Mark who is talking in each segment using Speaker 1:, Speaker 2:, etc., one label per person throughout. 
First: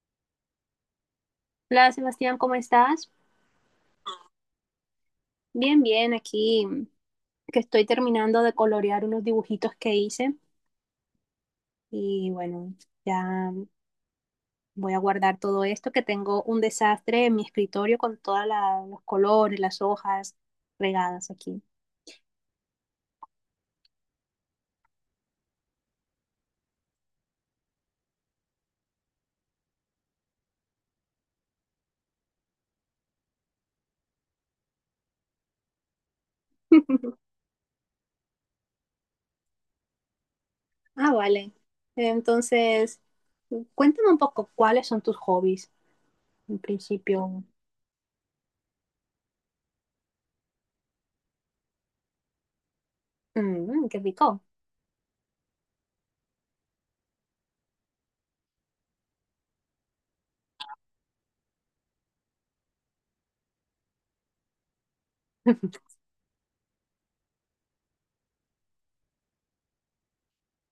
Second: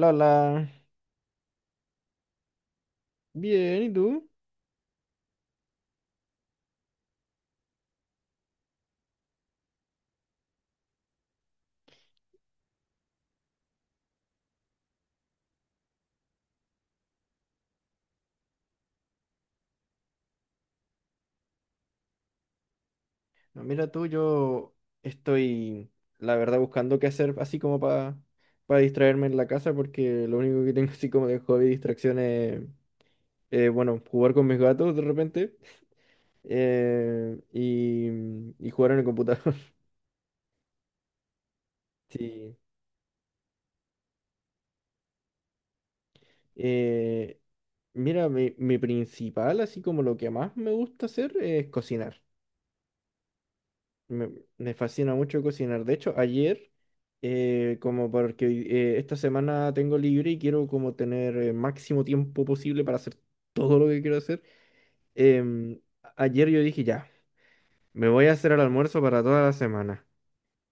Speaker 1: Lola,
Speaker 2: Hola Sebastián, ¿cómo estás?
Speaker 1: bien, ¿y tú?
Speaker 2: Bien, bien, aquí que estoy terminando de colorear unos dibujitos que hice y bueno, ya voy a guardar todo esto que tengo un desastre en mi escritorio con todos los colores, las hojas regadas aquí.
Speaker 1: No, mira tú, yo estoy, la verdad, buscando qué hacer así como para distraerme en la casa, porque lo único que tengo así como de hobby y distracción es, bueno, jugar con mis gatos de repente eh, y, y jugar en el computador.
Speaker 2: Ah, vale.
Speaker 1: Sí.
Speaker 2: Entonces, cuéntame un poco cuáles son tus hobbies en
Speaker 1: Eh,
Speaker 2: principio.
Speaker 1: mira, mi principal, así como lo que más me gusta hacer es cocinar.
Speaker 2: Mm, qué
Speaker 1: Me,
Speaker 2: rico.
Speaker 1: me fascina mucho cocinar. De hecho, ayer, como porque esta semana tengo libre y quiero como tener el máximo tiempo posible para hacer todo lo que quiero hacer, em, ayer yo dije, ya, me voy a hacer el almuerzo para toda la semana.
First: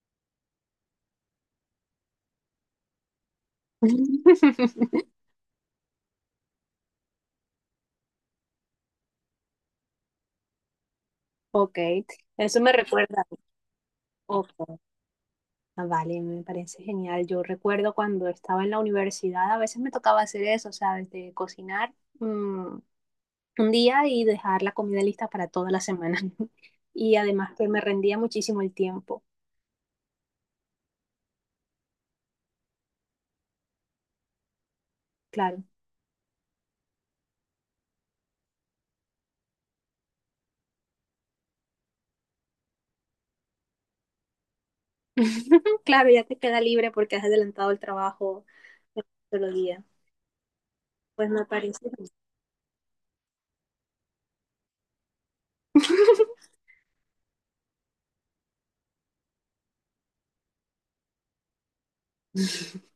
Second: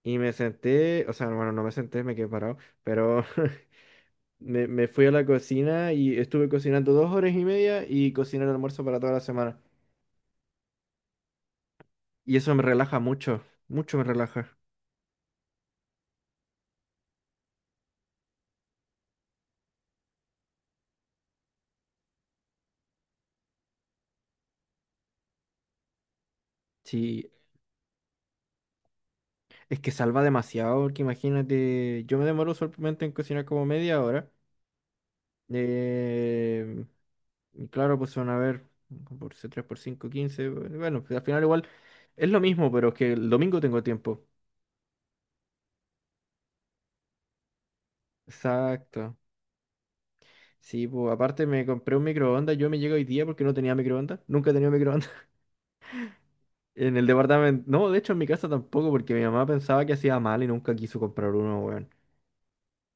Speaker 1: Y me senté, o sea, bueno, no me senté, me quedé parado, pero me fui a la cocina y estuve cocinando 2 horas y media y cociné el almuerzo para toda la semana.
Speaker 2: Ok,
Speaker 1: Y eso me
Speaker 2: eso me
Speaker 1: relaja
Speaker 2: recuerda.
Speaker 1: mucho, mucho me relaja.
Speaker 2: Ok. Ah, vale, me parece genial. Yo recuerdo cuando estaba en la universidad, a veces me tocaba hacer eso, ¿sabes? De cocinar mm, un día y dejar la comida lista para toda la semana. Y
Speaker 1: Sí,
Speaker 2: además que me rendía muchísimo el tiempo,
Speaker 1: es que salva demasiado, porque imagínate, yo me demoro solamente en cocinar como media hora.
Speaker 2: claro.
Speaker 1: eh, y claro, pues van a ver, 3 por 5 quince. Bueno, bueno, pues al final igual es lo mismo, pero es que el domingo tengo tiempo.
Speaker 2: Claro, ya te queda libre porque has adelantado el trabajo de
Speaker 1: Exacto.
Speaker 2: un solo día.
Speaker 1: Sí, pues
Speaker 2: Pues me
Speaker 1: aparte me
Speaker 2: parece.
Speaker 1: compré un microondas, yo me llego hoy día porque no tenía microondas, nunca he tenido microondas. En el departamento, no, de hecho en mi casa tampoco, porque mi mamá pensaba que hacía mal y nunca quiso comprar uno, weón.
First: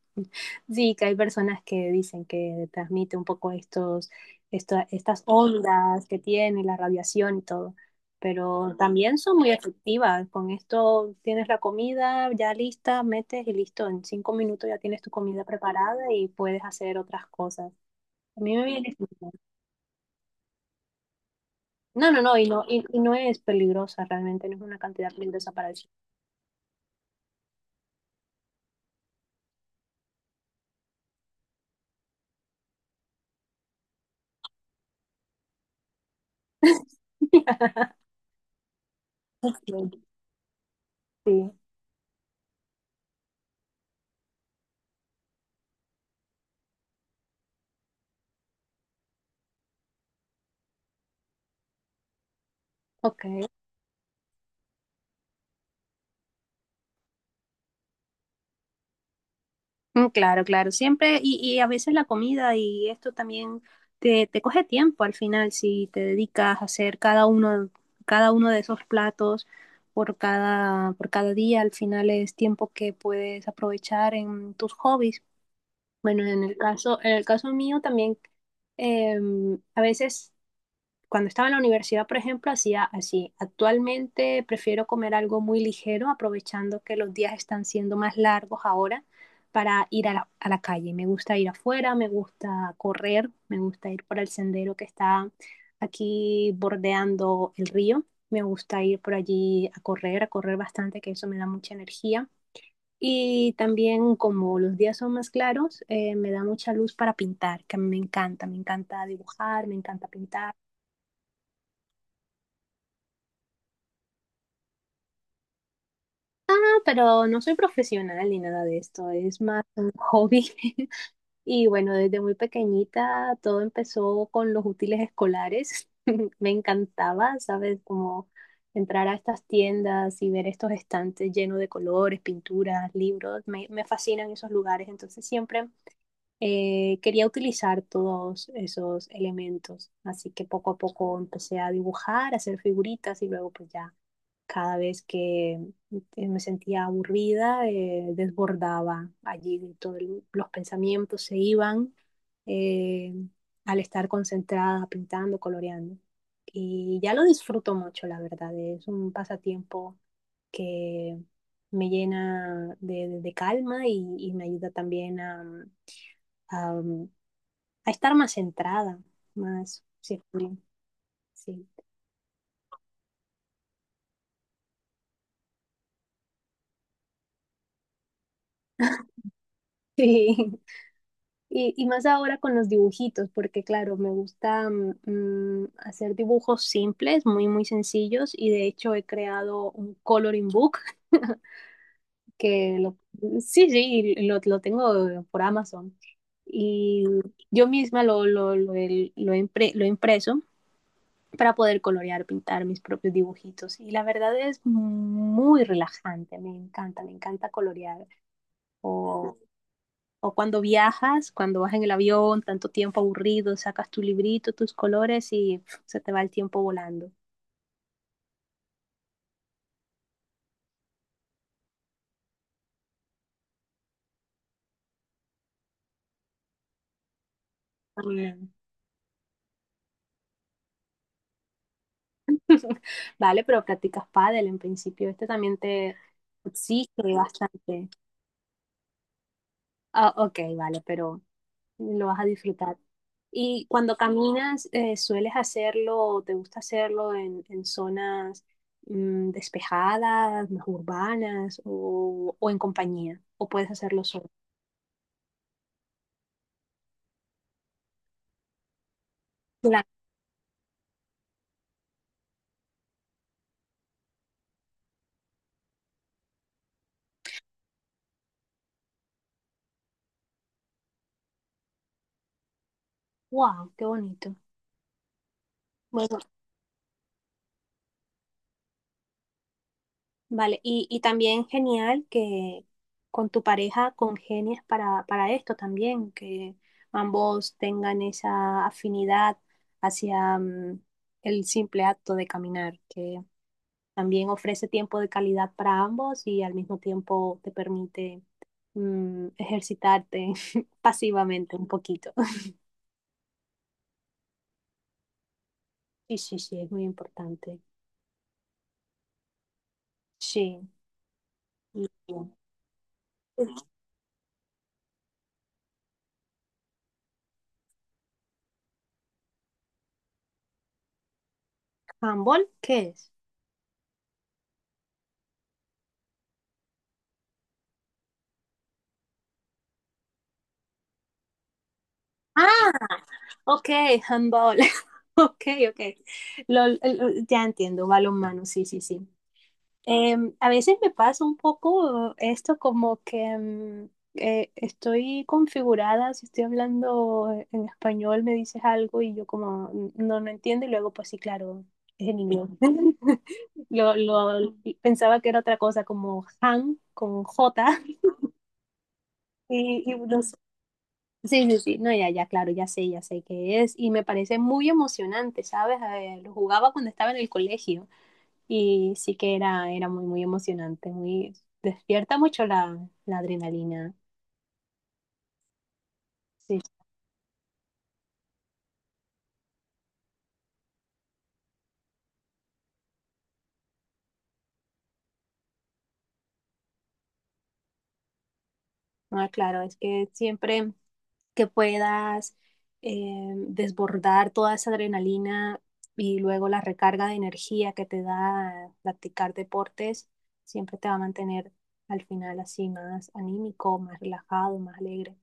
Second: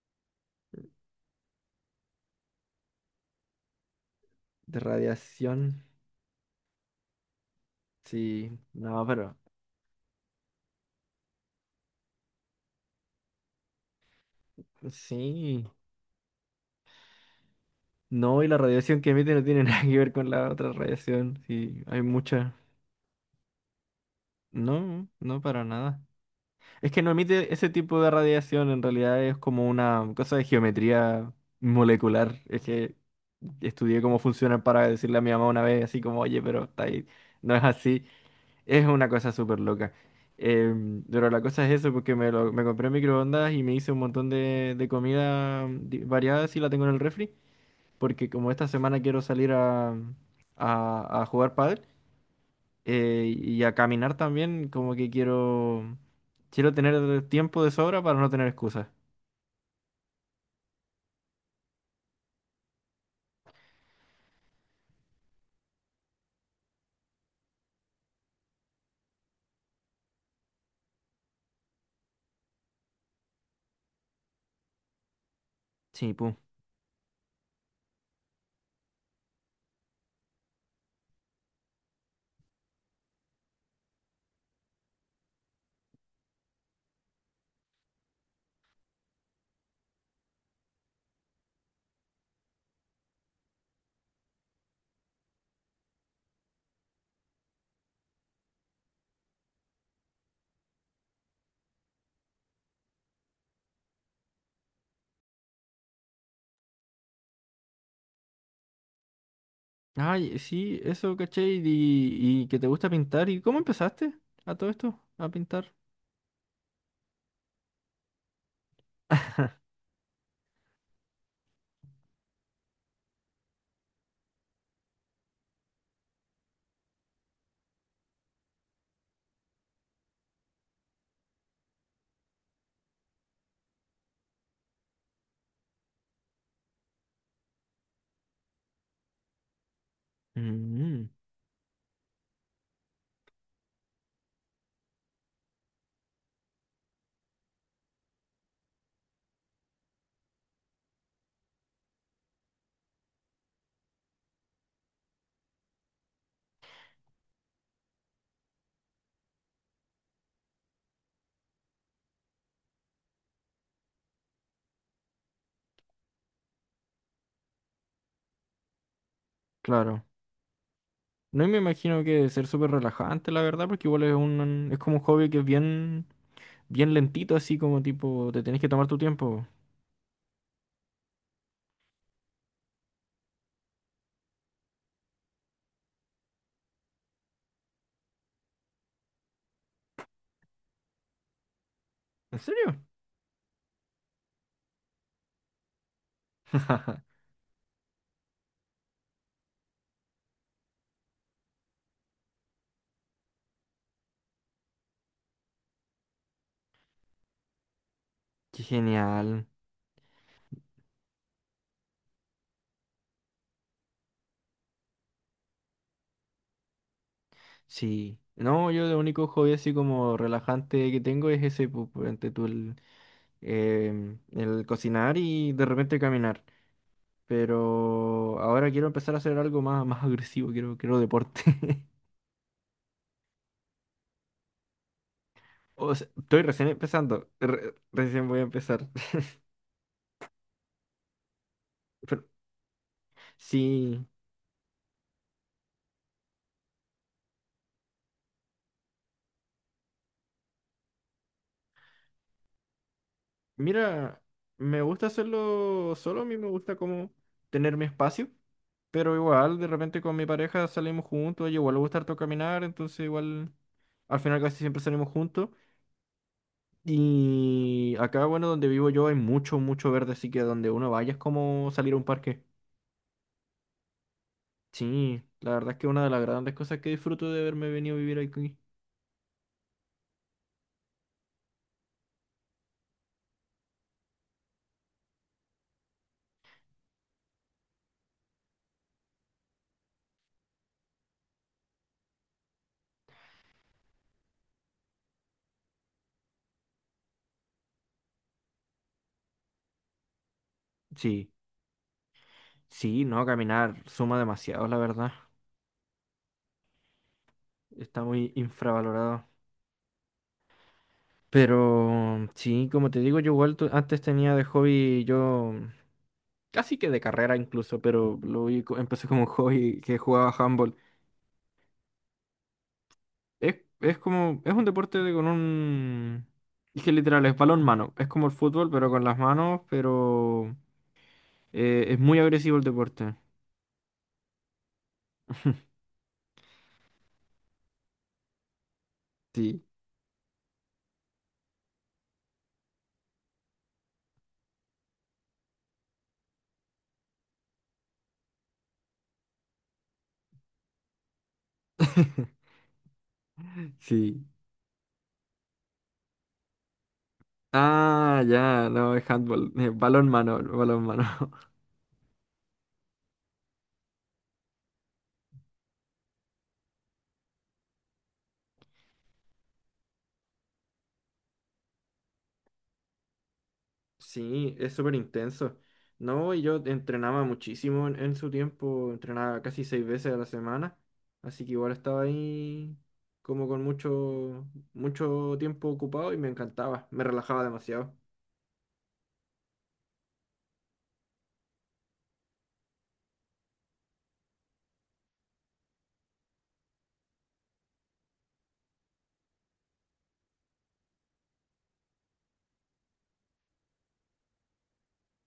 Speaker 2: Sí, que hay personas que dicen que transmite un poco estos,
Speaker 1: De
Speaker 2: esta- estas
Speaker 1: radiación,
Speaker 2: ondas que tiene la radiación y todo,
Speaker 1: sí,
Speaker 2: pero
Speaker 1: no,
Speaker 2: también
Speaker 1: pero
Speaker 2: son muy efectivas. Con esto tienes la comida ya lista, metes y listo. En 5 minutos ya tienes tu comida
Speaker 1: sí.
Speaker 2: preparada y puedes hacer otras cosas. A
Speaker 1: No, y
Speaker 2: mí
Speaker 1: la
Speaker 2: me viene-
Speaker 1: radiación que emite no tiene nada que ver con la otra radiación. Sí, hay
Speaker 2: No, no, no, y
Speaker 1: mucha.
Speaker 2: no es peligrosa realmente, no es una
Speaker 1: No,
Speaker 2: cantidad
Speaker 1: no
Speaker 2: peligrosa
Speaker 1: para
Speaker 2: para el
Speaker 1: nada. Es que no emite ese tipo de radiación, en realidad es como una cosa de geometría molecular. Es que estudié cómo funcionan para decirle a mi mamá una vez, así como, oye, pero está ahí. No es así. Es una cosa súper loca. Pero la
Speaker 2: Sí,
Speaker 1: cosa es eso, porque me compré microondas y me hice un montón de comida variada, y la tengo en el refri. Porque como esta semana quiero salir a jugar pádel
Speaker 2: ok.
Speaker 1: y a caminar también, como que quiero tener tiempo de sobra para no tener excusas.
Speaker 2: Mm, claro, claro, siempre, a veces la comida y esto también te coge tiempo al final si te dedicas a hacer cada uno de esos platos por cada día, al final es tiempo que puedes aprovechar en tus hobbies.
Speaker 1: Sí,
Speaker 2: Bueno,
Speaker 1: pum.
Speaker 2: en el caso mío también, a veces cuando estaba en la universidad, por ejemplo, hacía así. Actualmente prefiero comer algo muy ligero, aprovechando que los días están siendo más largos ahora para ir a la calle. Me gusta ir afuera, me gusta correr, me gusta ir por el sendero que está aquí bordeando el río. Me gusta ir por allí a correr bastante, que eso me da mucha energía. Y también como los días son más claros, me da mucha luz para pintar, que a mí me encanta dibujar, me encanta
Speaker 1: Ay,
Speaker 2: pintar
Speaker 1: sí, eso, caché, y que te gusta pintar. ¿Y cómo empezaste a todo esto? A pintar.
Speaker 2: pero no soy profesional ni nada de esto, es más un hobby. Y bueno, desde muy pequeñita todo empezó con los útiles escolares. Me encantaba, ¿sabes? Como entrar a estas tiendas y ver estos estantes llenos de colores, pinturas, libros. Me fascinan esos lugares, entonces siempre quería utilizar todos esos elementos. Así que poco a
Speaker 1: Mm,
Speaker 2: poco empecé a dibujar, a hacer figuritas y luego pues ya cada vez que me sentía aburrida, desbordaba allí, todos los pensamientos se iban eh, al estar concentrada, pintando, coloreando. Y ya lo disfruto mucho, la verdad. Es un pasatiempo que me llena de calma y, me ayuda también a, a estar más centrada, más,
Speaker 1: claro.
Speaker 2: sí,
Speaker 1: No, y me
Speaker 2: sí.
Speaker 1: imagino que debe ser súper relajante, la verdad, porque igual es como un hobby que es bien, bien lentito, así como tipo, te tenés que tomar tu tiempo.
Speaker 2: Sí. Y más ahora con los dibujitos, porque claro, me gusta hacer dibujos simples, muy, muy sencillos, y de hecho he creado un coloring book
Speaker 1: ¿En serio?
Speaker 2: que sí, sí, lo tengo por Amazon. Y yo misma lo he impreso para poder colorear, pintar mis propios dibujitos. Y la verdad es muy relajante, me encanta colorear
Speaker 1: Qué
Speaker 2: o
Speaker 1: genial.
Speaker 2: o cuando viajas, cuando vas en el avión, tanto tiempo aburrido, sacas tu librito, tus colores y pf, se te va el tiempo volando.
Speaker 1: Sí, no, yo lo único hobby así como relajante que tengo es ese, pues, ante tú el cocinar y de repente caminar. Pero
Speaker 2: También.
Speaker 1: ahora quiero empezar a hacer algo más, más agresivo, quiero deporte.
Speaker 2: Vale, pero practicas pádel en principio. Este también
Speaker 1: O
Speaker 2: te
Speaker 1: sea, estoy recién
Speaker 2: exige
Speaker 1: empezando,
Speaker 2: bastante.
Speaker 1: recién voy a empezar.
Speaker 2: Ah, ok, vale, pero lo
Speaker 1: Pero,
Speaker 2: vas a disfrutar. Y cuando
Speaker 1: sí,
Speaker 2: caminas, ¿sueles hacerlo o te gusta hacerlo en, zonas despejadas, más urbanas o en compañía? ¿O puedes hacerlo
Speaker 1: mira,
Speaker 2: solo?
Speaker 1: me gusta hacerlo solo, a mí me gusta como tener mi espacio. Pero igual, de
Speaker 2: Claro.
Speaker 1: repente con mi pareja salimos juntos, y igual le gusta harto caminar, entonces igual al final casi siempre salimos juntos. Y acá, bueno, donde vivo yo hay mucho, mucho verde, así que donde uno vaya es como salir a un parque.
Speaker 2: ¡Wow! ¡Qué bonito!
Speaker 1: Sí, la verdad es que una de las
Speaker 2: Bueno,
Speaker 1: grandes cosas que disfruto de haberme venido a vivir aquí.
Speaker 2: vale, y también genial que con tu pareja congenies para esto también, que ambos tengan esa afinidad hacia el simple acto de caminar, que también ofrece tiempo de calidad para ambos y al mismo tiempo te permite ejercitarte
Speaker 1: Sí,
Speaker 2: pasivamente un poquito.
Speaker 1: sí, no, caminar suma demasiado, la verdad.
Speaker 2: Sí, sí, sí, es muy importante.
Speaker 1: Está muy infravalorado.
Speaker 2: Sí. Y, y-
Speaker 1: Pero sí, como te digo, yo igual antes tenía de hobby yo casi que de carrera incluso, pero empecé como un hobby que jugaba handball.
Speaker 2: ¿Handball qué es?
Speaker 1: Es como, es un deporte con un... Es que literal, es balón mano. Es como el fútbol, pero con las manos, pero es muy
Speaker 2: Ah,
Speaker 1: agresivo el deporte.
Speaker 2: ok, handball. Ok, ok. Lol, ya entiendo, balonmano, sí, sí, sí.
Speaker 1: Sí,
Speaker 2: Em, a veces me pasa un poco esto como que estoy configurada, si estoy hablando en español me dices algo y yo como no, no entiendo y luego pues sí, claro, es en inglés.
Speaker 1: sí.
Speaker 2: Lo- pensaba que era otra cosa como han con J
Speaker 1: Ah, ya, no, es handball. eh,
Speaker 2: y, y
Speaker 1: balón
Speaker 2: no
Speaker 1: mano, balón mano.
Speaker 2: Sí, sí, sí, no, ya, ya, claro, ya sé qué es y me parece muy emocionante, ¿sabes? Lo jugaba cuando estaba en el colegio y sí que era muy, muy emocionante, muy, despierta mucho la adrenalina.
Speaker 1: Sí, es súper intenso. No, y yo
Speaker 2: Sí,
Speaker 1: entrenaba muchísimo en su tiempo, entrenaba casi seis veces a la semana, así que igual estaba ahí como con mucho, mucho tiempo ocupado y me encantaba, me relajaba demasiado.
Speaker 2: ah, claro, es que siempre que puedas desbordar toda esa adrenalina y luego la recarga de energía que te da practicar deportes, siempre te va a mantener al final así más anímico, más relajado, más alegre.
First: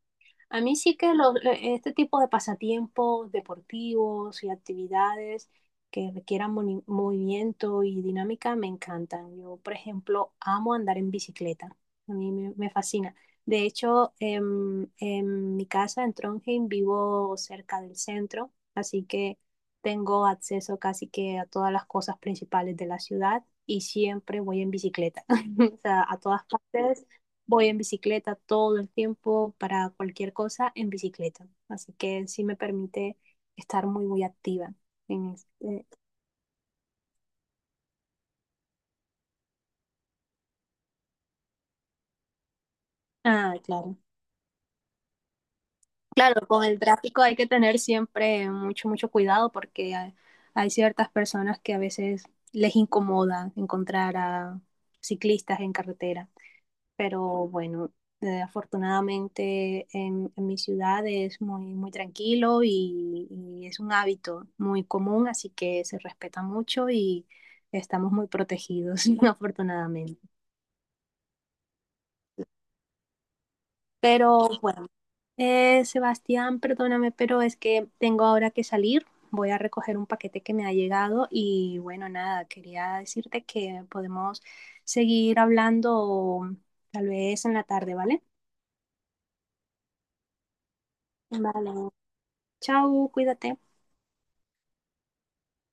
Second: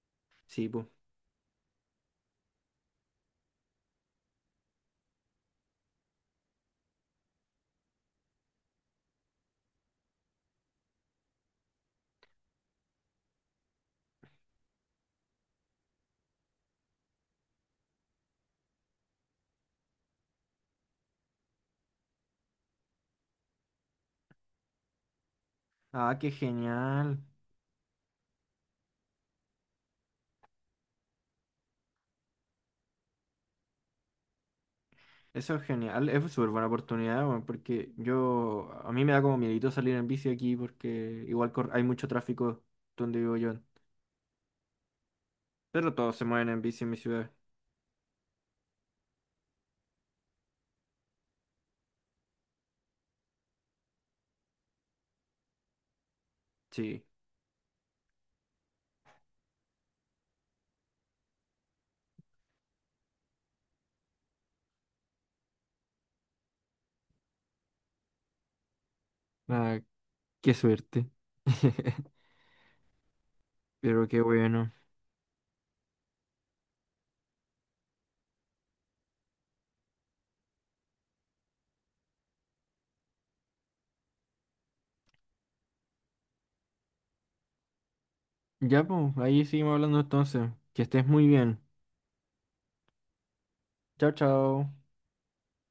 Speaker 2: A
Speaker 1: Sí,
Speaker 2: mí
Speaker 1: pues.
Speaker 2: sí que lo- Este tipo de pasatiempos deportivos y actividades que requieran movimiento y dinámica me encantan. Yo, por ejemplo, amo andar en bicicleta. A mí me fascina. De hecho, en mi casa en Trondheim vivo cerca del centro, así que tengo acceso casi que a todas las cosas principales de la ciudad y siempre voy en bicicleta. O sea,
Speaker 1: Ah,
Speaker 2: a
Speaker 1: qué
Speaker 2: todas partes.
Speaker 1: genial.
Speaker 2: Voy en bicicleta todo el tiempo para cualquier cosa en bicicleta. Así que sí me permite estar muy, muy activa. en
Speaker 1: Eso es
Speaker 2: este-
Speaker 1: genial, es súper buena oportunidad, weón, porque yo, a mí me da como miedito salir en bici aquí porque igual hay mucho tráfico donde vivo yo,
Speaker 2: Ah, claro.
Speaker 1: pero todos se
Speaker 2: Claro,
Speaker 1: mueven en
Speaker 2: con el
Speaker 1: bici en mi
Speaker 2: tráfico
Speaker 1: ciudad.
Speaker 2: hay que tener siempre mucho, mucho cuidado porque hay ciertas personas que a veces les incomoda encontrar a ciclistas en carretera.
Speaker 1: Sí.
Speaker 2: Pero bueno, afortunadamente en, mi ciudad es muy, muy tranquilo y, es un hábito muy común, así que se respeta mucho y estamos muy protegidos,
Speaker 1: Ah,
Speaker 2: afortunadamente.
Speaker 1: qué suerte. Pero qué
Speaker 2: Pero
Speaker 1: bueno.
Speaker 2: bueno, Sebastián, perdóname, pero es que tengo ahora que salir. Voy a recoger un paquete que me ha llegado y bueno, nada, quería decirte que podemos seguir hablando tal vez en la tarde, ¿vale?
Speaker 1: Ya, pues, ahí seguimos hablando entonces. Que estés muy bien.
Speaker 2: Vale. Chao, cuídate.
Speaker 1: Chao, chao.